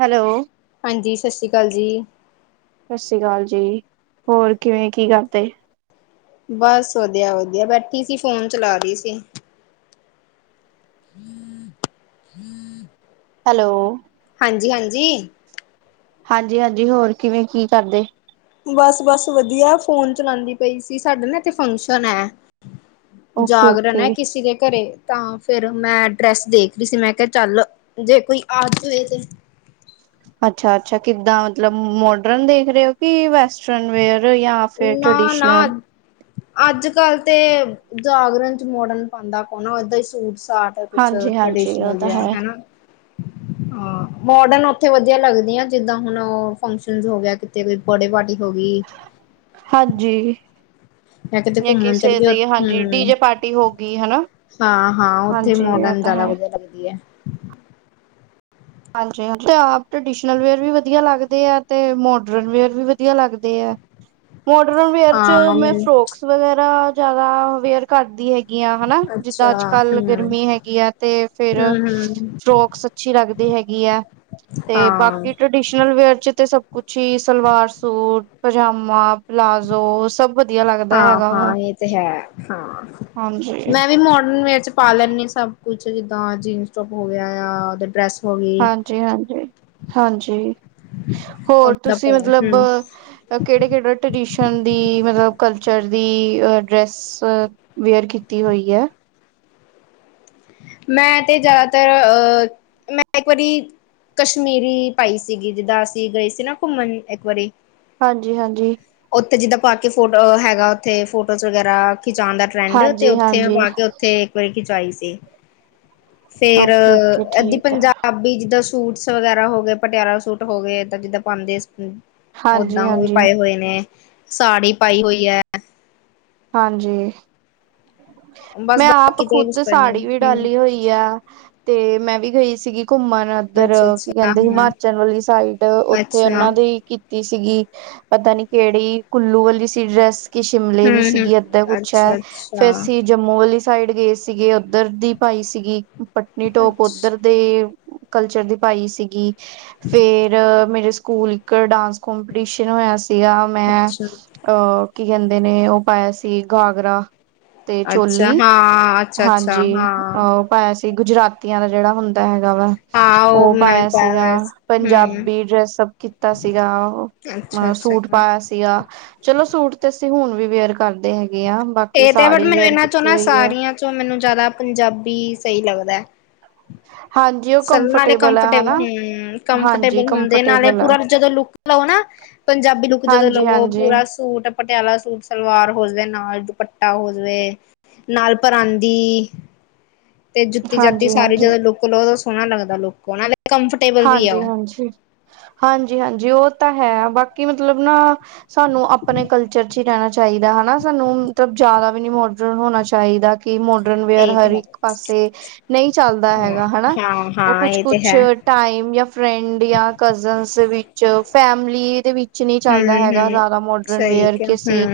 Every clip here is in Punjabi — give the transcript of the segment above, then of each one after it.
ਹੈਲੋ। ਹਾਂਜੀ, ਸਾਸਰੀ ਕਾਲ ਜੀ। ਸਾਸਰੀ ਕਾਲ ਜੀ। ਹੋਰ, ਕਿਵੇਂ ਕੀ ਕਰਦੇ? ਬਸ! ਵਧੀਆ, ਵਧੀਆ ਬੈਠੀ ਸੀ। ਫੋਨ ਚਲਾ ਰੀ ਸੀ। [inaudible] ਹੈਲੋ। ਹਾਂਜੀ, ਹਾਂਜੀ। ਹਾਂਜੀ, ਹਾਂਜੀ। ਹੋਰ, ਕਿਵੇਂ ਕੀ ਕਰਦੇ। ਬਸ, ਬਸ ਵਧੀਆ। ਫੋਨ ਚਲਾਂਦੀ ਪਈ ਸੀ। ਸਾਡੇ ਨਾ ਇਥੇ ਫੰਕਸ਼ਨ ਐ। ਜਾਗਰਨ ਓਕੇ-ਓਕੇ। ਐ ਕਿਸੇ ਦੇ ਘਰੇ। ਤਾਂ ਫਿਰ ਮੈਂ ਡਰੈਸ ਦੇਖ ਰਹੀ ਸੀ। ਮੈਂ ਕਿਹਾ- ਚੱਲ, ਜੇ ਕੋਈ ਆ ਜਾਵੇ ਤੇ ਅੱਛਾ, ਅੱਛਾ। ਕਿੱਦਾਂ ਮਤਲਬ ਮੋਡਰਨ ਦੇਖਰੇ ਓ ਕੇ ਵੈਸਟਰਨ ਵੇਅਰ ਯਾਂ ਨਾ, ਨਾ ਅੱਜ-ਕੱਲ ਤੇ ਜਾਗਰਨਚ ਮੋਡਰਨ ਪਾਂਦਾ ਕੌਨ ਆ, ਏਦਾਂ ਹੀ ਸੂਟ- ਸਾਟ ਉਦੇ ਚ ਹਾਂਜੀ-ਹਾਂਜੀ ਉਹ ਟਰਡੀਸ਼ਨਲ ਤਾਂ ਜੇਹਾ। ਹੈ, ਹਨਾ ਹਾਂ, ਮੋਡਨ ਓਥੇ ਵਧੀਆ ਲੱਗਦੀਆਂ ਜਿੱਦਾਂ ਹੁਨ ਫੰਕਸ਼ਨ ਹੋ ਗਿਆ। ਤੇ ਕੋਈ ਬਡੇ ਪਾਰਟੀ ਹੋ ਗੀ। ਹਾਂਜੀ, ਜਾਂ ਕਿਤੇ ਤੇ ਘੁੰਮਣ ਚੱਲ ਕਿਸੇ ਗਏ ਦੀ ਹਾਂਜੀ, ਡੀ ਹਮ ਜੇ ਪਾਰਟੀ ਹੋ ਗਈ ਹਨਾ। ਹਾਂ, ਹਾਂ। ਓਥੇ ਹਾਂਜੀ ਉਹ ਮੋਡਨ ਤਾਂ ਜਾਦਾ ਹੈ। ਵਧੀਆ ਲੱਗਦੀ ਏ। ਹਾਂਜੀ, ਹਾਂਜੀ। ਆਪ ਟਰਡੀਸਨਲ ਵੇਅਰ ਵੀ ਵਧੀਆ ਲੱਗਦੇ ਆ ਤੇ ਮੋਡਰਨ ਵੇਅਰ ਵੀ ਵਧੀਆ ਲੱਗਦੇ ਐ। ਮੋਡਰਨ ਵੇਅਰ ਚ ਹਾਂ ਮੈਂ ਮੈਨੂੰ ਫਰੋਕਸ ਵਗੈਰਾ ਜਾਦਾ ਵੇਅਰ ਕਰਦੀ ਹੈਗੀ ਆ। ਹਨਾ--ਜਿਦਾ ਅੱਛਾ ਅੱਜ-ਕੱਲ ਹਮ ਗਰਮੀ ਹੈਗੀ ਆ ਤੇ ਫੇਰ ਹਮ ਹਮ ਫਰੋਕਸ ਅੱਛੀ ਲੱਗਦੀ ਹੈਗੀ ਆ ਤੇ ਹਾਂ ਬਾਕੀ ਟ ਡੀਸ਼ਨਲ ਵੇਅਰ ਚ ਤੇ ਸਭ ਕੁਛ ਹੀ ਸਲਵਾਰ ਸੂਟ, ਪਜਾਮਾ, ਪਲਾਜ਼ੋ ਸਭ ਵਧੀਆ ਲੱਗਦਾ ਹਾਂ, ਹੈਗਾ ਵਾ ਹਾਂ। ਏ ਤੇ ਹੈ। ਹਾਂ, ਹਾਂਜੀ ਮੈਂ ਵੀ ਮੋਡਰਨ ਵੇਅਰ ਪਾ ਲੈਨੀ ਸਾਂ ਸਭ ਕੁਛ ਜਿੱਦਾਂ ਜੀਨਸ ਟੋਪ ਹੋ ਗਿਆ ਜਾਂ ਡਰੈਸ ਹੋ ਗਈ। ਜੀ ਹਾਂਜੀ, ਹਾਂਜੀ। ਹੋਰ ਓਦਾਂ ਤੁਸੀਂ ਮਤਲਬ ਹਮ ਕੇੜੇ, ਕੇੜੇ ਟਰਡੀਸ਼ਨਲ ਦੀ ਮਤਲਬ ਕਲਚਰ ਦੀ ਡਰੈਸ ਸ ਵੇਅਰ ਕੀਤੀ ਹੋਈ ਐ। ਮੈਂ ਤੇ ਜ਼ਿਆਦਾਤਰ ਅ ਮੈਂ ਇੱਕ ਵਰੀ ਕਸ਼ਮੀਰੀ ਪਾਈ ਸੀਗੀ, ਜਿੱਦਾਂ ਅਸੀਂ ਗਏ ਸੀ ਨਾ ਘੁੰਮਣ ਇੱਕ ਵਰੀ ਹਾਂਜੀ, ਹਾਂਜੀ। ਓਥੇ ਜਿੱਦਾਂ ਪਾ ਕੇ ਫੋਟੋ ਹੈਗਾ, ਓਥੇ ਫੋਟੋਜ਼ ਵਗੈਰਾ ਖਿਚਾਣ ਦਾ ਟਰੈਂਡ ਤੇ ਹਾਂਜੀ ਓਥੇ ਮੈਂ ਹਾਂਜੀ ਪਾ ਕੇ, ਓਥੇ ਇੱਕ ਵਾਰੀ ਖਿਚਾਈ ਸੀ। ਫੇਰ ਓਕੇ ਓਕੇ ਅ ਏਦੀ ਠੀਕ ਹੈ ਪੰਜਾਬੀ ਜਿੱਦਾਂ ਸੂਟਸ ਵਗੈਰਾ ਹੋ ਗਏ। ਪਟਿਆਲਾ ਸੂਟ ਹੋ ਗਏ। ਇਦਾਂ-ਜਿੱਦਾਂ ਪਾਂਦੇ ਹਾਂਜੀ ਓਦਾਂ ਓ ਹਾਂਜੀ ਪਾਏ ਹੋਏ ਨੇ, ਸਾੜੀ ਪਾਈ ਹੋਈ ਐ। ਹਾਂਜੀ ਬਸ ਮੈਂ ਆਪ ਬਾਕੀ ਤੇ ਕੁਛ ਖੁਦ ਟ੍ਰੇਨਿੰਗ ਸਾੜੀ ਵੀ ਹਮ ਡਾਲੀ ਹੋਈ ਆ ਤੇ ਮੈਂ ਵੀ ਗਈ ਸੀਗੀ। ਘੁੰਮਣ ਇੱਧਰ ਅੱਛਾ ਕੀ ਅੱਛਾ ਕਹਿੰਦੇ ਹਮ ਹਿਮਾਚਲ ਵਾਲੀ ਸਾਈਡ ਓਥੇ ਅੱਛਾ ਓਨਾਂ ਦੀ ਸੀਗੀ। ਪਤਾ ਨੀ ਕੇੜੀ ਕੁੱਲੂ ਵਾਲੀ ਸੀ ਡਰੈਸ ਕਿ ਸ਼ਿਮਲੇ ਹਮ ਦੀ ਹਮ ਸੀਗੀ। ਅੱਦਾਂ ਕੁਛ ਐ। ਅੱਛਾ ਫੇਰ ਅੱਛਾ ਅਸੀਂ ਜੰਮੂ ਵਾਲੀ ਸਾਈਡ ਗਏ ਸੀਗੇ ਉੱਧਰ ਦੀ ਪਾਈ ਸੀਗੀ। ਪਟਨੀ ਟੋਪ ਅੱਛਾ ਓਦਰ ਦੇ ਕਲਚਰ ਦੀ ਪਾਈ ਸੀਗੀ, ਫੇਰ ਮੇਰੇ ਸਕੂਲ ਇੱਕ ਡਾਂਸ ਕੌਂਪੀਟੀਸ਼ਨ ਹੋਇਆ ਸੀਗਾ, ਮੈਂ ਅੱਛਾ ਅਹ ਕੀ ਕਹਿੰਦੇ ਨੇ ਓ ਪਾਇਆ ਸੀ ਘਾਗਰਾ, ਤੇ ਅੱਛਾ ਚੋਲੀ, ਹਾਂ ਅੱਛਾ ਅੱਛਾ ਹਾਂਜੀ, ਹਾਂ ਅਹ ਪਾਇਆ ਸੀ, ਗੁਜਰਾਤੀਆਂ ਦਾ ਜਿਹੜਾ ਹੁੰਦਾ ਹੈਗਾ ਵਾ। ਹਾਂ ਉਹ ਮੈਂ ਵੀ ਪਾਇਆ ਸੀਗਾ, ਹੋਇਆ ਸੀ। ਹਮ ਪੰਜਾਬੀ ਡਰੈਸਅੱਪ ਕੀਤਾ ਸੀਗਾ। ਅ ਅੱਛਾ-ਅੱਛਾ ਸੂਟ [unintelligible] ਪਾਇਆ ਸੀਗਾ, ਚਲੋ ਸੂਟ ਤੇ ਅਸੀਂ ਹੁਣ ਵੀ ਵੀਅਰ ਕਰਦੇ ਹੈ ਹੈਗੇ ਆਂ, ਬਾਕੀ ਸਾੜੀ ਵੇਅਰ ਕੀਤੀ ਹੋਈ ਆ। ਇਹ'ਚ ਹੁਨ ਮੈਨੂੰ ਜ਼ਿਆਦਾ ਪੰਜਾਬੀ ਸਹੀ ਲੱਗਦੈ। ਹਾਂਜੀ ਉਹ ਸਭ ਨਾਲੇ ਹੈ ਕੰਫਰਟੇਬਲ, ਹਨਾ ਹੂੰ, ਹਾਂਜੀ ਕੰਫਰਟੇਬਲ ਹੁੰਦੇ ਨਾਲੇ ਕੰਫਰਟੇਬਲ ਹੈ ਪੂਰਾ ਜਦੋਂ ਲੁੱਕ ਲਵੋ ਨਾ, ਪੰਜਾਬੀ ਲੁੱਕ ਜਦੋਂ ਹਾਂਜੀ ਲਵੋ, ਹਾਂਜੀ ਪੂਰਾ ਸੂਟ ਪਟਿਆਲਾ ਸੂਟ ਸਲਵਾਰ ਹੋ ਜਵੇ, ਉਸ ਨਾਲ ਦੁਪੱਟਾ ਹੋ ਜਵੇ, ਨਾਲ ਪਰਾਂਦੀ ਤੇ ਜੁੱਤੀ-ਜਾਤੀ ਹਾਂਜੀ ਸਾਰੀ ਹਾਂਜੀ ਜਦੋਂ ਲੁੱਕ ਲਓ, ਤਾ ਸੋਹਣਾ ਲੱਗਦਾ ਲੁੱਕ, ਨਾਲੇ ਕੰਫਰਟ ਹਾਂਜੀ-ਹਾਂਜੀ, ਹਾਂਜੀ-ਹਾਂਜੀ ਉਹ ਤਾਂ ਹੈ ਬਾਕੀ ਮਤਲਬ ਨਾ ਸਾਨੂੰ ਆਪਣੇ ਕਲਚਰ'ਚ ਰਹਿਣਾ ਚਾਹੀਦਾ ਹਨਾ ਸਾਨੂੰ, ਮਤਲਬ ਜ਼ਿਆਦਾ ਵੀ ਨਹੀਂ ਮੋਡਰਨ ਹੋਣਾ ਚਾਹੀਦਾ। ਮੋਡਰਨ ਵੀਅਰ ਇਹ ਹਰ ਤੇ ਇੱਕ ਪਾਸੇ ਨਹੀਂ ਚੱਲਦਾ ਹੈ ਹੈਗਾ, ਹਣਾ, ਉਹ ਹਾਂ-ਹਾਂ ਇਹ ਤੇ ਕੁਛ-ਕੁਛ ਹੈ ਟਾਇ ਯਾ ਫਰੈਂਡ ਯਾ ਕਜ਼ਨ ਦੇ ਵਿੱਚ ਫੈਮਲੀ ਦੇ ਵਿੱਚ ਨਹੀਂ ਚੱਲਦਾ ਹੈਗਾ, ਹੂੰ-ਹੂੰ ਜ਼ਿਆਦਾ ਮੌਡ ਸਹੀ ਰਨ-ਵੀਅਰ ਕਿਹਾ ਕੇ ਸੀ। ਹੂੰ।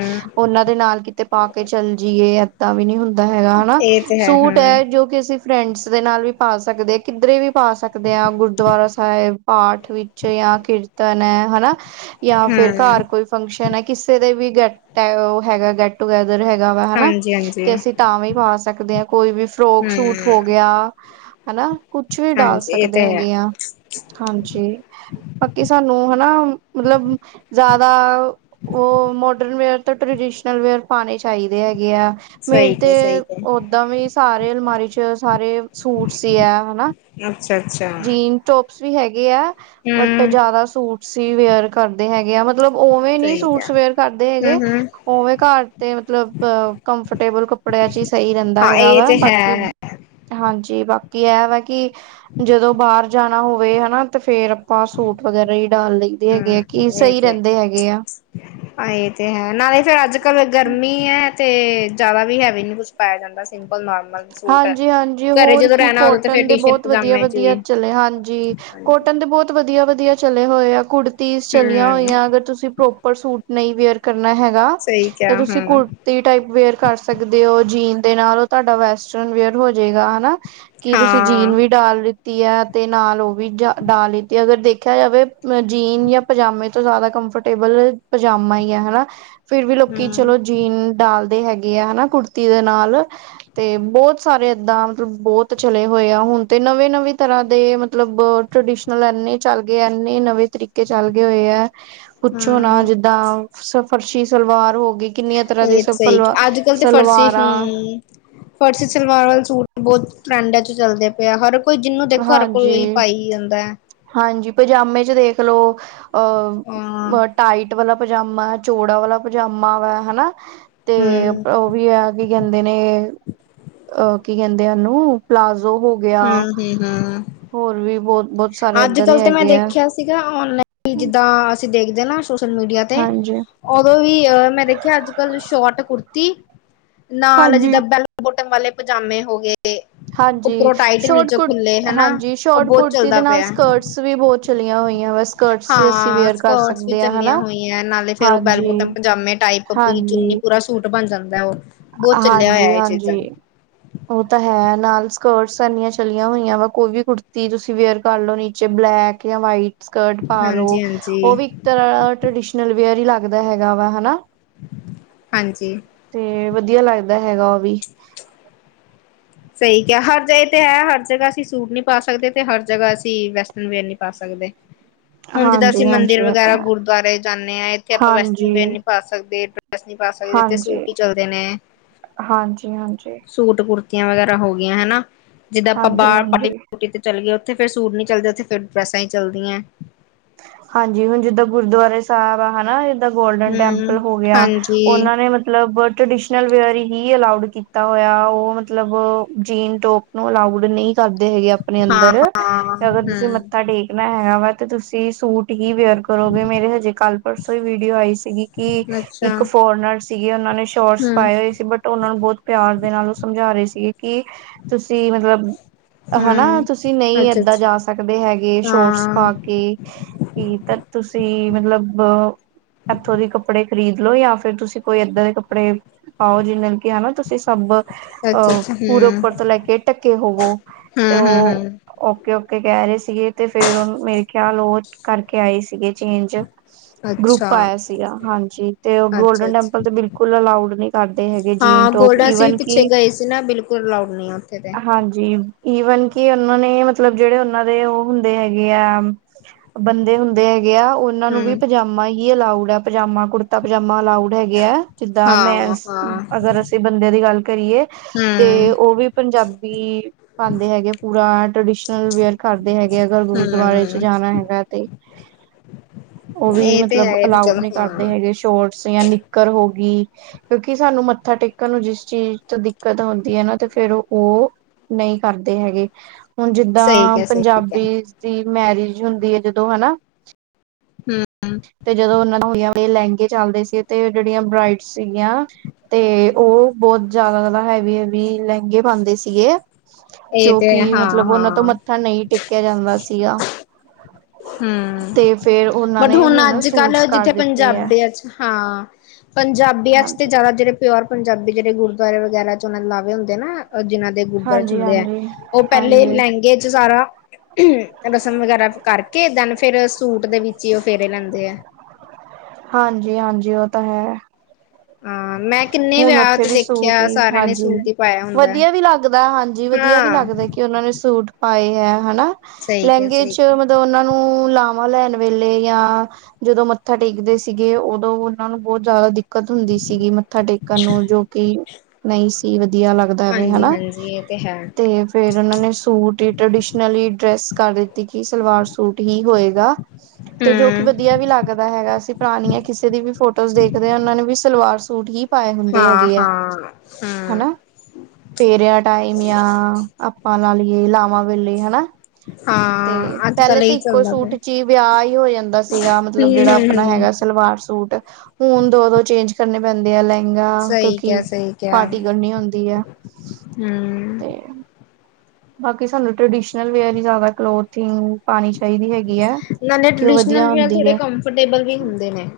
ਓਹਨਾਂ ਦੇ ਨਾਲ ਕਿਤੇ ਪਾਕੇ ਚੱਲ ਜੀਏ, ਏਦਾਂ ਵੀ ਨੀ ਹੁੰਦਾ ਹੈਗਾ ਹਨਾ, ਇਹ ਤੇ ਹੈ ਸੂਟ ਹੂੰ ਐ ਜੋ ਅਸੀਂ ਫਰੈਂਡਸ ਦੇ ਨਾਲ ਵੀ ਪਾ ਸਕਦੇ, ਕਿੱਧਰੇ ਵੀ ਪਾ ਸਕਦੇ ਆਂ। ਗੁਰਦੁਆਰਾ ਸਾਹਿਬ, ਪਾਠ ਵਿੱਚ ਯਾ ਕੀਰਤਨ ਐ, ਹਨਾ ਯਾ ਫਿਰ ਹਮ ਘਰ ਕੋਈ ਫੰਕਸ਼ਨ ਐ ਕਿਸੇ ਦੇ ਵੀ, ਗੈਟ ਓ ਹੈਗਾ, ਗੈਟ ਟੂਗੈਦਰ ਹੈਗਾ ਵਾ ਹਨਾ। ਹਾਂਜੀ ਹਾਂਜੀ ਤੇ ਅਸੀਂ ਤਾਂ ਵੀ ਪਾ ਸਕਦੇ ਆ, ਕੋਈ ਵੀ ਫਰੋਕ ਸੂਟ ਹੋ ਹਮ ਗਿਆ। ਹਨਾ, ਕੁਛ ਵੀ ਡਾਲ ਹਾਂਜੀ ਇਹ ਤੇ ਸਕਦੇ ਹੈ ਹੈਗੇ ਆ, ਹਾਂਜੀ। ਬਾਕੀ, ਸਾਨੂੰ ਹਨਾ ਮਤਲਬ ਜ਼ਿਆਦਾ ਉਹ, ਮੋਡਰਨ ਵੇਅਰ ਤੋਂ ਟ੍ਰਡੀਸ਼ਨਲ ਵੇਅਰ ਪਾਣੇ ਚਾਹੀਦੇ ਹੈਗੇ ਆ। ਸਹੀ ਮੇਰੇ ਕਿਹਾ ਸਹੀ ਤੇ, ਕਿਹਾ ਓਦਾਂ ਵੀ ਸਾਰੇ ਅਲਮਾਰੀ 'ਚ ਸਾਰੇ ਸੂਟਸ ਯਾ, ਹਨਾ। ਅੱਛਾ-ਅੱਛਾ। ਜੀਨ ਟੋਪਸ ਵੀ ਹੈਗੇ ਆ। ਬਟ ਹਮ ਜ਼ਿਆਦਾ ਸੂਟਸ ਈ ਵੇਅਰ ਕਰਦੇ ਹੈਗੇ ਆਂ, ਮਤਲਬ ਓਵੇਂ ਨੀ ਸਹੀ ਕਿਹਾ ਸੂਟਸ ਵੇਅਰ ਕਰਦੇ ਹੈਗੇ। ਹਮ ਹਮ ਓਵੇਂ ਘਰ ਤੇ ਮਤਲਬ, ਕੰਫਰਟੇਬਲ ਕੱਪੜਿਆਂ 'ਚ ਈ ਸਹੀ ਰਹਿੰਦਾ ਹਾਂ ਹੈਗਾ ਇਹ ਵਾ, ਤੇ ਬਾਕੀ ਹੈ ਹਾਂਜੀ, ਬਾਕੀ ਐ ਵਾ ਕਿ ਜਦੋਂ ਬਾਹਰ ਜਾਣਾ ਹੋਵੇ, ਹਨਾ ਤੇ ਫੇਰ ਆਪਾਂ ਸੂਟ ਵਗੈਰਾ ਈ ਡਾਲ ਲਈਦੇ ਹੈਗੇ ਆ, ਕਿ ਹਮ ਇਹ ਸਹੀ ਤੇ ਰਹਿੰਦੇ ਹੈਗੇ ਆ। ਹਾਂ ਇਹ ਤੇ ਹੈ, ਨਾਲੇ ਫਿਰ ਅੱਜ-ਕੱਲ ਗਰਮੀ ਐ, ਤੇ ਜ਼ਿਆਦਾ ਵੀ ਹੈਵੀ ਨੀ ਕੁਛ ਪਾਇਆ ਜਾਂਦਾ। ਸਿੰਪਲ, ਨਾਰਮ ਹਾਂਜੀ-ਹਾਂਜੀ, ਹੋਰ ਕੀ ਉਦੋਂ ਤੇ ਕੋਟਨ ਫੇਰ ਦੇ ਟੀ ਸ਼ਰਟ ਬਹੁਤ ਪਜਾਮੇ ਚ ਵਧੀਆ-ਵਧੀਆ ਹੀ ਚਲੇ ਹਾਂਜੀ, ਹਾਂਜੀ ਕੋਟਨ ਦੇ ਬਹੁਤ ਵਧੀਆ-ਵਧੀਆ ਚਲੇ ਹੋਏ ਆ, ਕੁੜਤੀਸ ਚਲੀਆਂ ਹਮ ਹੋਈਆਂ, ਅਗਰ ਤੁਸੀਂ ਪ੍ਰੋਪਰ ਸੂਟ ਨਹੀਂ ਵੇਅਰ ਕਰਨਾ ਹੈਗਾ, ਸਹੀ ਤੇ ਕਿਹਾ ਤੁਸੀਂ ਹਮ ਕੁੜ ਤੀ ਟਾਈਪ ਵੇਅਰ ਕਰ ਸਕਦੇ ਓ, ਜੀਨ ਦੇ ਨਾਲ ਉਹ ਤੁਹਾਡਾ ਵੈਸਟਰਨ-ਵੇਅਰ ਹੋਜੇਗਾ, ਹਨਾ। ਕੀ ਤੁਸੀਂ ਜੀਨ ਹਾਂ ਵੀ ਡਾਲ ਲੀਤੀ ਐ, ਤੇ ਨਾਲ ਉਹ ਵੀ ਡਾਲ ਲੀਤੀ, ਅਗਰ ਦੇਖਿਆ ਜਾਵੇ ਅ ਜੀਨ ਯਾ ਪਜਾਮੇ ਤੋਂ ਜ਼ਿਆਦਾ ਕੰਫਰਟੇਬਲ, ਪਜਾਮਾ ਈ ਐ‌ ਹਨਾ। ਫਿਰ ਵੀ ਲੋਕੀ ਹਮ ਚਲੋ, ਜੀਨ ਡਾਲਦੇ ਹੈਗੇ ਆ ਹਨਾ ਕੁੜਤੀ ਦੇ ਨਾਲ, ਤੇ ਬਹੁਤ ਸਾਰੇ ਐਦਾਂ, ਮਤਲਬ ਬਹੁਤ ਚਲੇ ਹੋਏ ਆ, ਹੁਣ ਤੇ ਨਵੀਂ- ਨਵੀਂ ਤਰ੍ਹਾਂ ਦੇ ਮਤਲਬ ਟਰਡੀਸ਼ਨਲ ਇੰਨੀ ਚੱਲ ਗਈ, ਇੰਨੇ ਨਵੇਂ ਤਰੀਕ ਕੇ ਚਲ ਗਏ ਹੋਏ ਐ, ਪੁਛੋ ਨਾ ਹਮ ਜਿੱਦਾਂ, ਸਫਰਸ਼ੀ ਸਲਵਾਰ ਹੋ ਗਈ। ਕਿੰਨੀਆਂ ਤਰ੍ਹਾਂ ਦੀਆਂ, ਇਹ ਸ ਸਹੀ ਫਲਵ ਸਲਵਾਰਾਂ। ਫਰਸ਼ੀ ਸਲਵਾਰ ਵਾਲੇ ਸੂਟ, ਬਹੁਤ ਟਰੈਂਡਾਂ 'ਚ ਚੱਲਦੇ ਪਏ ਆ ਹਰ ਕੋਈ ਜਿਹਨੂੰ ਦੇਖੋ ਹਰ ਕੋਈ ਇਹੀ ਹਾਂਜੀ ਪਾਈ ਜਾਂਦਾ। ਹਾਂਜੀ, ਪਜਾਮੇ 'ਚ ਦੇਖ ਲਓ। ਹਾਂ ਅਹ ਹਮ ਹਟ ਟਾਈਟ ਵਾਲਾ ਪਜਾਮਾ, ਚੌੜਾ ਵਾਲਾ ਪਜਾਮਾ, ਗਾ ਹਨਾ ਤੇ ਓ ਵੀ ਆ ਕੀ ਕਹਿੰਦੇ ਨੇ, ਕੀ ਕਹਿੰਦੇ ਉਹਨੂੰ ਪਲਾਜ਼ੋ ਹੋ ਗਿਆ ਹਮ ਹੀ ਹਾਂ। ਹੋਰ ਵੀ ਬਹੁਤ- ਬਹੁਤ ਸਾਰੇ, ਐਦਾਂ ਦੇ ਹੈਗੇ ਆ। ਦੇਖਿਆ ਸੀਗਾ, ਔਨਲਾਈਨ ਜਿੱਦਾਂ ਅਸੀਂ ਦੇਖਦੇ ਨਾ, ਸੋਸ਼ਲ ਮੀਡੀਆ ਤੇ। ਹਾਂਜੀ। ਉਦੋਂ ਵੀ ਅ ਮੈਂ ਦੇਖਿਆ ਅੱਜ- ਕੱਲ ਸ਼ੋਟ -ਕੁੜਤੀ, ਨਾਲ ਜਿੱਦਾਂ ਹਾਂਜੀ। ਵੈਲ ਬੋਟਮ ਵਾਲੇ ਪਜਾਮੇ ਹੋਗੇ ਏ ਹਾਂਜੀ, ਸ਼ੋਟ ਕੁ, ਹਨਾ ਹਾਂਜੀ ਉਹ ਸ਼ੋਟ- ਬਹੁਤ ਕੁੜਤੀ ਦੇ ਚੱਲਦਾ ਨਾਲ ਪਿਆ ਸਕਰਟ ਟਸ ਵੀ ਬਹੁਤ ਚਲੀਆਂ ਹੋਈਆਂ ਬਸ ਹਾਂ, ਸਕਰਟਸ ਵੀ ਚੱਲੀਆਂ ਹਨਾ, ਹੋਈਆਂ, ਨਾਲੇ ਫਿਰ ਉਹ ਹਾਂਜੀ, ਬੈਲਬੋਟਨ ਪਜਾਮੇ ਟਾਈਪ, ਪੂਰੀ ਚੁੰਨੀ, ਹਾਂਜੀ, ਪੂਰਾ ਸੂ ਸੂਟ ਬਣ ਜਾਂਦਾ ਓ, ਬਹੁਤ ਚੱਲਿਆ ਹਾਂਜੀ, ਹੋਇਆ ਇਹ ਚੀਜ਼ਾਂ। ਹਾਂਜੀ। ਉਹ ਤਾਂ ਹੈ, ਲਾਲ ਸਕਰਟਸ ਐਨੀਆਂ ਚਲੀਆਂ ਹੋਈਆਂ ਵਾ, ਕੋਈ ਵੀ ਕੁੜਤੀ ਤੁਸੀਂ ਵੇਅਰ ਕਰ ਲਓ, ਨੀਚੇ ਬਲੈਕ ਕੈ ਵਾਈਟ ਸਕਰਟ ਪਾ ਲੋ, ਹਾਂਜੀ ਹਾਂਜੀ ਉਹ ਵੀ ਤ ਟਰਡੀਸ਼ਨਲ ਵੇਅਰ ਹੀ ਲੱਗਦਾ ਹੈਗਾ ਵਾ, ਹਨਾ। ਹਾਂਜੀ। ਤੇ ਵਧੀਆ ਲੱਗਦਾ ਹੈਗਾ ਓ ਵੀ। ਸਹੀ ਕਿਹਾ ਹਰ ਜਗਏ ਤੇ ਐ, ਹਰ ਜਗ੍ਹਾ ਅਸੀਂ ਸੂਟ ਨਹੀਂ ਪਾ ਸਕਦੇ ਤੇ ਹਰ ਜਗ੍ਹਾ ਅਸੀਂ ਵੈਸਟਨ ਵੇਅਰ ਨਹੀਂ ਪਾ ਸਕਦੇ। [inaudible] ਹੁਣ ਜਿੱਦਾਂ ਅਸੀਂ ਹਾਂਜੀ, ਹਾਂਜੀ ਮੰਦਿਰ ਇਹ ਤਾਂ ਵਗੈਰਾ ਹੈ। ਗੁਰੂਦੁਆਰੇ ਜਾਂਦੇ ਆਂ। ਇੱਥੇ ਆਪਾਂ ਵੈਸ਼ਟਨ ਹਾਂਜੀ, ਵੇਅਰ ਨੀ ਪਾ ਸਕਦੇ ਇਕ ਡ੍ਰੈੱਸ ਨੀ ਪਾ ਸਕਦੇ ਨੇ, ਇਥੇ ਹਾਂਜੀ, ਸੂਟ ਹੀ ਚੱਲਦੇ ਨੇ। ਹਾਂਜੀ, ਹਾਂਜੀ। ਸੂਟ ਕੁੜਤੀਆਂ ਵਗੈਰਾ ਹੋ ਗਈਆਂ ਹੈ ਨਾ, ਜਿੱਦਾਂ ਆਪਾਂ ਹਾਂਜੀ ਬਾਹਰ ਪਟੀ ਹਾਂਜੀ ਪਟੀਤ ਚੱਲ ਗਏ, ਉੱਥੇ ਫਿਰ ਸੂਟ ਨੀ ਚਲਦੇ, ਉਥੇ ਫਿਰ ਡਰੈਸਾਂ ਹੀ ਚੱਲਦੀਆਂ। ਹਾਂਜੀ ਹੁਣ ਜਿੱਦਾਂ ਗੁਰਦੁਆਰੇ ਸਾਹਿਬ ਆ, ਹਨਾ ਇ ਜਿਦਾ ਗੋਲਡਨ ਟੈਂਪਲ ਹੂੰ, ਹੋ ਗਿਆ, ਹਾਂਜੀ, ਉਹਨਾਂ ਨੇ ਮਤਲਬ ਟ੍ਰਡੀਸ਼ਨਲ ਵੇਅਰ ਹੀ ਅਲਾਊਡ ਕੀਤਾ ਹੋਇਆ, ਉਹ ਮਤਲਬ ਜੀਨ ਟੋਪ ਨੂੰ ਅਲਾਊਡ ਨੀ ਕਰਦੇ ਹੈਗੇ ਆਪਣੇ ਅੰਦਰ, ਹਾਂ-ਹਾਂ, ਅਗਰ ਤੁਸੀਂ ਮ ਹੂੰ। ਮੱਥਾ ਟੇਕਣਾ ਹੈਗਾ ਵਾ, ਤੇ ਤੁਸੀਂ ਸੂਟ ਹੀ ਵੇਅਰ ਕਰੋਗੇ, ਮੇਰੇ ਹਜੇ ਕੱਲ ਪਰਸੋਂ ਹੀ ਵੀਡੀਓ ਆਈ ਸੀਗੀ ਕਿ ਅੱਛਾ, ਇੱਕ ਫੋਰਨਰ ਸੀਗੇ, ਉਹਨਾਂ ਨੇ ਸ਼ੋਰਟਸ ਹੂੰ-ਹੂੰ, ਪਾਏ ਹੋਏ ਸੀ ਬਟ ਬਟ ਉਹਨਾਂ ਨੂੰ ਬਹੁਤ ਪਿਆਰ ਦੇ ਨਾਲ ਉਹ ਸਮਝਾ ਰਹੇ ਸੀਗੇ, ਕਿ ਤੁਸੀਂ ਮਤਲਬ ਹਨਾ, ਤੁਸੀਂ ਨਹੀਂ ਅੱਛਾ-ਅੱਛਾ। ਐਦਾਂ ਜਾ ਸਕਦੇ ਹੈਗੇ ਸ਼ੋਰਟਸ ਹਾਂ, ਪਾ ਕੇ ਕੀ ਤਕ ਤੁਸੀਂ ਮਤਲਬ ਇੱਥੋਂ ਦੇ ਕੱਪੜੇ ਖਰੀਦ ਲੋੋ ਜਾਂ ਫੇਰ ਤੁਸੀਂ ਕੋਈ ਐਦਾਂ ਦੇ ਕੱਪੜੇ ਪਾਓ, ਜਿਵੇਂ ਕਿ ਹਨਾ ਤੁਸੀਂ ਸਭ ਅਹ, ਅੱਛਾ-ਅੱਛਾ, ਪੂਰੇ ਹੂੰ, ਉੱਪਰ ਤੋਂ ਲੈ ਕੇ ਢੱਕੇ ਹੋਵੋ, ਤੇ ਓ ਹੂੰ-ਹੂੰ-ਹੂੰ, ਓਕੇ- ਓਕੇ ਕਹਿ ਰਹੇ ਸੀਗੇ, ਤੇ ਫਿਰ ਉਹ ਮੇਰੇ ਖਿਆਲ ਉਹ ਕਰਕੇ ਆਏ ਸੀਗੇ ਚੇਂਜ ਗਰੁੱਪ ਅੱਛਾ। ਆਇਆ ਸੀਗਾ, ਹਾਂਜੀ ਤੇ ਉਹ ਗੋਲਡਨ ਟੈਂਪਲ ਅੱਛਾ-ਅੱਛਾ, ਤੇ ਬਿਲਕੁਲ ਅਲਾਊਡ ਨੀ। ਤਾਡੇ ਹੈਗੇ ਜੀਨ ਹਾਂ ਟੋਪ ਗੋਲਡਾ ਅਸੀਂ ਈਵਨ ਵੀ ਕਿ, ਪਿੱਛੇ ਗਏ ਸੀ ਨਾ ਬਿਲਕੁਲ ਅਲਾਊਡ ਨੀ ਆ ਉੱਥੇ ਤੇ। ਹਾਂਜੀ ਈਵਨ ਕਿ ਉਹਨਾਂ ਨੇ ਮਤਲਬ ਜਿਹੜੇ ਉਹਨਾਂ ਦੇ ਉਹ ਹੁੰਦੇ ਹੈਗੇ ਆ ਬੰਦੇ ਹੁੰਦੇ ਹੈਗੇ ਆ ਉਹਨਾਂ ਨੂੰ ਵੀ ਹੂੰ, ਪਜਾਮਾ ਹੀ ਅਲਾਉਡ ਆ, ਪਜਾਮਾ ਕੁੜਤਾ ਪਜਾਮਾ ਅਲਾਉ ਹੈਗੇ ਆ ਜਿੱਦਾਂ ਮੈਂ ਹਾਂ-ਹਾਂ, ਅਗਰ ਅਸੀਂ ਬੰਦੇ ਦੀ ਗੱਲ ਕਰੀਏ। ਤੇ ਹੂੰ। ਓ ਵੀ ਪੰਜਾਬੀ ਪਾਦੇ ਹੈਗੇ, ਪੂਰਾ ਐ ਟ੍ਰਡੀਸ਼ਨਲ ਵੇਅਰ ਕਰਦੇ ਹੈਗੇ ਅਗਰ ਗੁਰਦੁਆਰੇ ਚ ਹੂੰ, ਜਾਣਾ ਹੈਗਾ। ਤੇ ਉਹ ਵੀ ਇਹ ਤੇ ਮਤਲਬ ਹੈ ਇਹ ਤੇ ਅਲਾਉਡ ਚਲੋ ਨ ਕਰਦੇ ਹਾਂ, ਹੈਗੇ ਸ਼ੋਰ [unintelligible] ਨਿੱਕਰ ਹੋਗੀ। ਕਿਉਂਕਿ ਸਾਨੂੰ ਮੱਥਾ ਟੇਕਣ ਨੂੰ ਜਿਸ ਚੀਜ਼ ਤੋਂ ਦਿੱਕਤ ਆਉਂਦੀ ਹੈ ਨਾ ਤੇ ਫਿਰ ਓ ਨਹੀਂ ਕਰਦੇ ਹੈਗੇ। ਹੁਣ ਜਿੱਦਾਂ ਸਹੀ ਕਿਹਾ ਸਹੀ ਕਿਹਾ। ਪੰਜਾਬੀ ਦੀ ਮੈਰਿਜ ਹੁੰਦੀ ਹੈ ਜਦੋਂ ਹਨਾ ਹੂੰ, ਤੇ ਜਦੋਂ ਉਹਨਾਂ ਨੂੰ [unintelligible] ਲਹਿੰਗੇ ਚ ਆਦੀਆਂ ਸੀ ਤੇ ਜਿਹੜੀਆਂ ਬਰਾਈਡ ਸੀਗੀਆਂ ਤੇ ਓ ਬਹੁਤ ਜ਼ਿਆਦਾ- ਜ਼ਿਆਦਾ ਹੈਵੀ- ਹੈਵੀ ਲਹਿੰਗੇ ਪਾਦੇ ਸੀਗੇ। ਇਹ ਜੋ ਤੇ ਕਿ ਮਤਲਬ ਉਹਨਾਂ ਤੋਂ ਹਾਂ-ਹਾਂ, ਮੱਥਾ ਨਈ ਟੇਕਿਆ ਜਾਂਦਾ ਸੀਗਾ। ਹੂੰ। ਤੇ ਫੇਰ ਉਹਨਾਂ ਬਟ ਨੇ ਹੁਣ ਅੱਜ ਸੂਟਸ ਕੱਲ ਕਰ ਜਿੱਥੇ ਦਿੱਤੇ ਹੈ ਪੰਜਾਬੀਆਂ ਚ ਹਾਂ, ਪੰਜਾਬੀਆਂ ਚ ਹਾਂਜੀ ਤੇ ਜ਼ਿਆਦਾ ਜਿਹੜੇ ਪਿਓਰ ਪੰਜਾਬੀ ਜਿਹੜੇ ਗੁਰਦੁਆਰੇ ਵਗੈਰਾ ਚ ਉਹਨਾਂ ਲਾਵੇ ਹੁੰਦੇ ਨਾ ਜਿਨ੍ਹਾਂ ਜਿਹੜੇ ਗੁਰਦੁਆਰੇ ਚ ਹਾਂਜੀ ਹੁੰਦੇ ਐ, ਹਾਂਜੀ ਉਹ ਪਹਿਲੇ ਹਾਂਜੀ ਲਹਿੰਗੇ ਚ ਸਾਰਾ ਰਸਮ ਵਗੈਰਾ ਕਰ ਕਿਹ ਦਿਨ ਫੇਰ ਸੂਟ ਦੇ ਵਿੱਚ ਹੀ ਉਹ ਫੇਰੇ ਲੈਂਦੇ ਆ। ਹਾਂਜੀ -ਹਾਂਜੀ ਓ ਤਾਂ ਹੈ। ਹਾਂ ਮੈਂ ਕਿੰਨੇ ਹੁਣ ਵਿਆਹ ਉੱਥੇ ਤੇ ਵੀ ਸੂਟ ਦੇਖਿਆ ਈ, ਸਾਰਿਆਂ ਨੇ ਹਾਂਜੀ ਸੂਟ ਹੀ ਪਾਇਆ ਹੁੰਦਾ ਵਧੀਆ ਵੀ ਲੱਗ ਲੱਗਦਾ ਹਾਂਜੀ ਵਧੀਆ ਵੀ ਹਾਂ ਲੱਗਦਾ ਕਿ ਉਹਨਾਂ ਨੇ ਸੂਟ ਪਾਏ ਹੈ ਹਨਾ, ਸਹੀ ਕਿਹਾ ਲਹਿੰਗੇ ਸਹੀ ਚ ਕਿਹਾ ਮਤਲਬ ਨੂੰ ਲ ਲਾਵਾਂ ਲੈਣ ਵੇਲੇ ਜਾਂ ਜਦੋਂ ਮੱਥਾ ਟੇਕਦੇ ਸੀਗੇ ਉਦੋਂ ਉਹਨਾਂ ਨੂੰ ਬਹੁਤ ਜ਼ਿਆਦਾ ਦਿੱਕਤ ਹੁੰਦੀ ਸੀਗੀ। ਮੱਥਾ ਟੇਕਣ ਨੂੰ ਜੋ ਕਿ ਨਈ ਸੀ ਵਧੀਆ ਲੱਗਦਾ ਐਵੇ ਹਾਂਜੀ ਹਨਾ ਹਾਂਜੀ ਇਹ ਤੇ ਹੈ ਤੇ ਫਿਰ ਉਹਨਾਂ ਨੇ ਸੂਟ ਈ ਟ੍ਰਡੀਸ਼ਨਲੀ ਡਰੈਸ ਕਰ ਦਿੱਤੀ, ਕੀ ਸਲਵਾਰ ਸੂਟ ਹੀ ਹੋਏਗਾ। ਤੇ ਜੋ ਕੀ ਹਮ ਵਧੀਆ ਵੀ ਲੱਗਦਾ ਹੈਗਾ ਸੀ, ਪੁਰਾਣੀਆ ਕਿਸੇ ਦੀ ਵੀ ਫੋਟੋਜ਼ ਦੇਖਦੇ ਆ, ਉਹਨਾ ਨੇ ਵੀ ਸਲਵਾਰ ਸੂਟ ਹੀ ਪਾਏ ਹੁੰਦੇ ਹਾਂ ਹੈਗੇ ਐ, ਹਾਂ ਹਾਂ ਹਨਾ। ਫੇਰਿਆ ਟਾਇਮ ਜਾਂ ਆਪਾਂ ਲਾ ਲਈਏ ਲਾਵਾਂ ਵੇਲੇ ਹਨਾ ਹਾਂ। ਤੇ ਅੱਜ ਪਹਿਲੇ ਕੱਲ ਤੇ ਇਹੀ ਇੱਕੋ ਚੱਲਦਾ ਪਿਆ ਸੂਟ ਚ ਈ ਵਿਆਹ ਈ ਹੋ ਜਾਂਦਾ ਸੀਗਾ, ਹੂੰ ਮਤਲਬ ਜਿਹੜਾ ਹੂੰ ਆਪਣਾ ਹੂੰ ਹੈਗਾ ਸਲਵਾਰ ਸੂਟ, ਹੁਣ ਦੋ- ਦੋ ਚੇਂਜ ਕਰਨੇ ਪੈਂਦੇ ਆ, ਲਹਿੰਗਾ ਸਹੀ ਕਿਉਂਕਿ ਕਿਹਾ ਸਹੀ ਕਿਹਾ ਪਾਰਟੀ ਕਰਨੀ ਹੁੰਦੀ ਆ। ਹੂੰ। ਤੇ ਬਾਕੀ ਸਾਨੂੰ ਟ੍ਰਡੀਸ਼ਨਲ ਵੇਅਰ ਈ ਜ਼ਿਆਦਾ ਕਲੋਥਿੰਗ ਪਾਣੀ ਚਾਹੀਦੀ ਹੈਗੀ ਐ, ਨਾਲੇ ਕਿ ਉਹ ਟ੍ਰਡੀਸ਼ਨਲ ਵਧੀਆ ਵੀ ਹੁੰਦੀ ਥੋੜੇ ਆ। ਕੰਫਰਟੇਬਲ ਵੀ ਹੁੰਦੇ ਨੇ।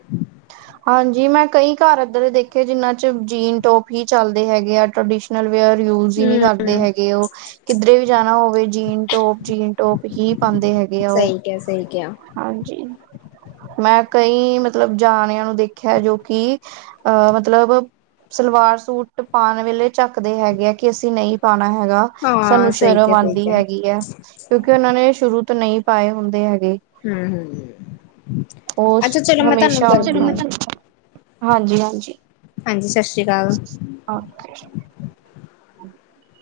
ਹਾਂਜੀ ਮੈਂ ਕਈ ਘਰ ਇੱਦਾ ਦੇ ਦੇਖੇ, ਜਿਨਾਂ ਚ ਜੀਨ ਟੋਪ ਹੀ ਚੱਲਦੇ ਹੈਗੇ ਆ। ਟਰਡੀਸ਼ਨ -ਨਲ ਵੇਅਰ ਯੂਜ ਈ ਨੀ ਕਰਦੇ ਹੂੰ ਹੈਗੇ ਓ ਕਿੱਧਰੇ ਵੀ ਜਾਣਾ ਹੋਵੇ ਜੀਨ ਟੋਪ- ਜੀਨ ਟੋਪ ਹੀ ਪਾਂਦੇ ਹੈਗੇ ਆ ਓ। ਸਈ ਕਿਆ। ਹਾਂਜੀ, ਮੈਂ ਕਈ ਮਤਲਬ ਜਾਣਿਆਂ ਨੂੰ ਦੇਖਿਆ ਜੋ ਕਿ ਅਹ ਮਤਲਬ ਸਲਵਾਰ ਸੂਟ ਪਾਣ ਵੇਲੇ ਝਾਕਦੇ ਹੈਗੇ ਆ, ਕਿ ਅਸੀਂ ਨਹੀਂ ਪਾਣਾ ਹੈਗਾ। ਹਾਂ ਸਾਨੂੰ ਸਹੀ ਸ਼ਰਮ ਕਿਹਾ ਸਹੀ ਆਦੀ ਕਿਹਾ ਹੈਗੀ ਐ, ਕਿਉਂਕਿ ਉਹਨਾਂ ਨੇ ਸ਼ੁਰੂ ਤੋਂ ਨਹੀਂ ਪਾਏ ਹੁੰਦੇ ਹੈਗੇ। ਹੂੰ, ਅੱਛਾ ਚਲੋ ਮੈਂ ਤਾਨੂੰ [unintelligible] ਹਾਂਜੀ-ਹਾਂਜੀ। ਹਾਂਜੀ ਸਸ ਸ਼੍ਰੀ ਕਾਲ। ਔਰ ਕੀ [inaudible]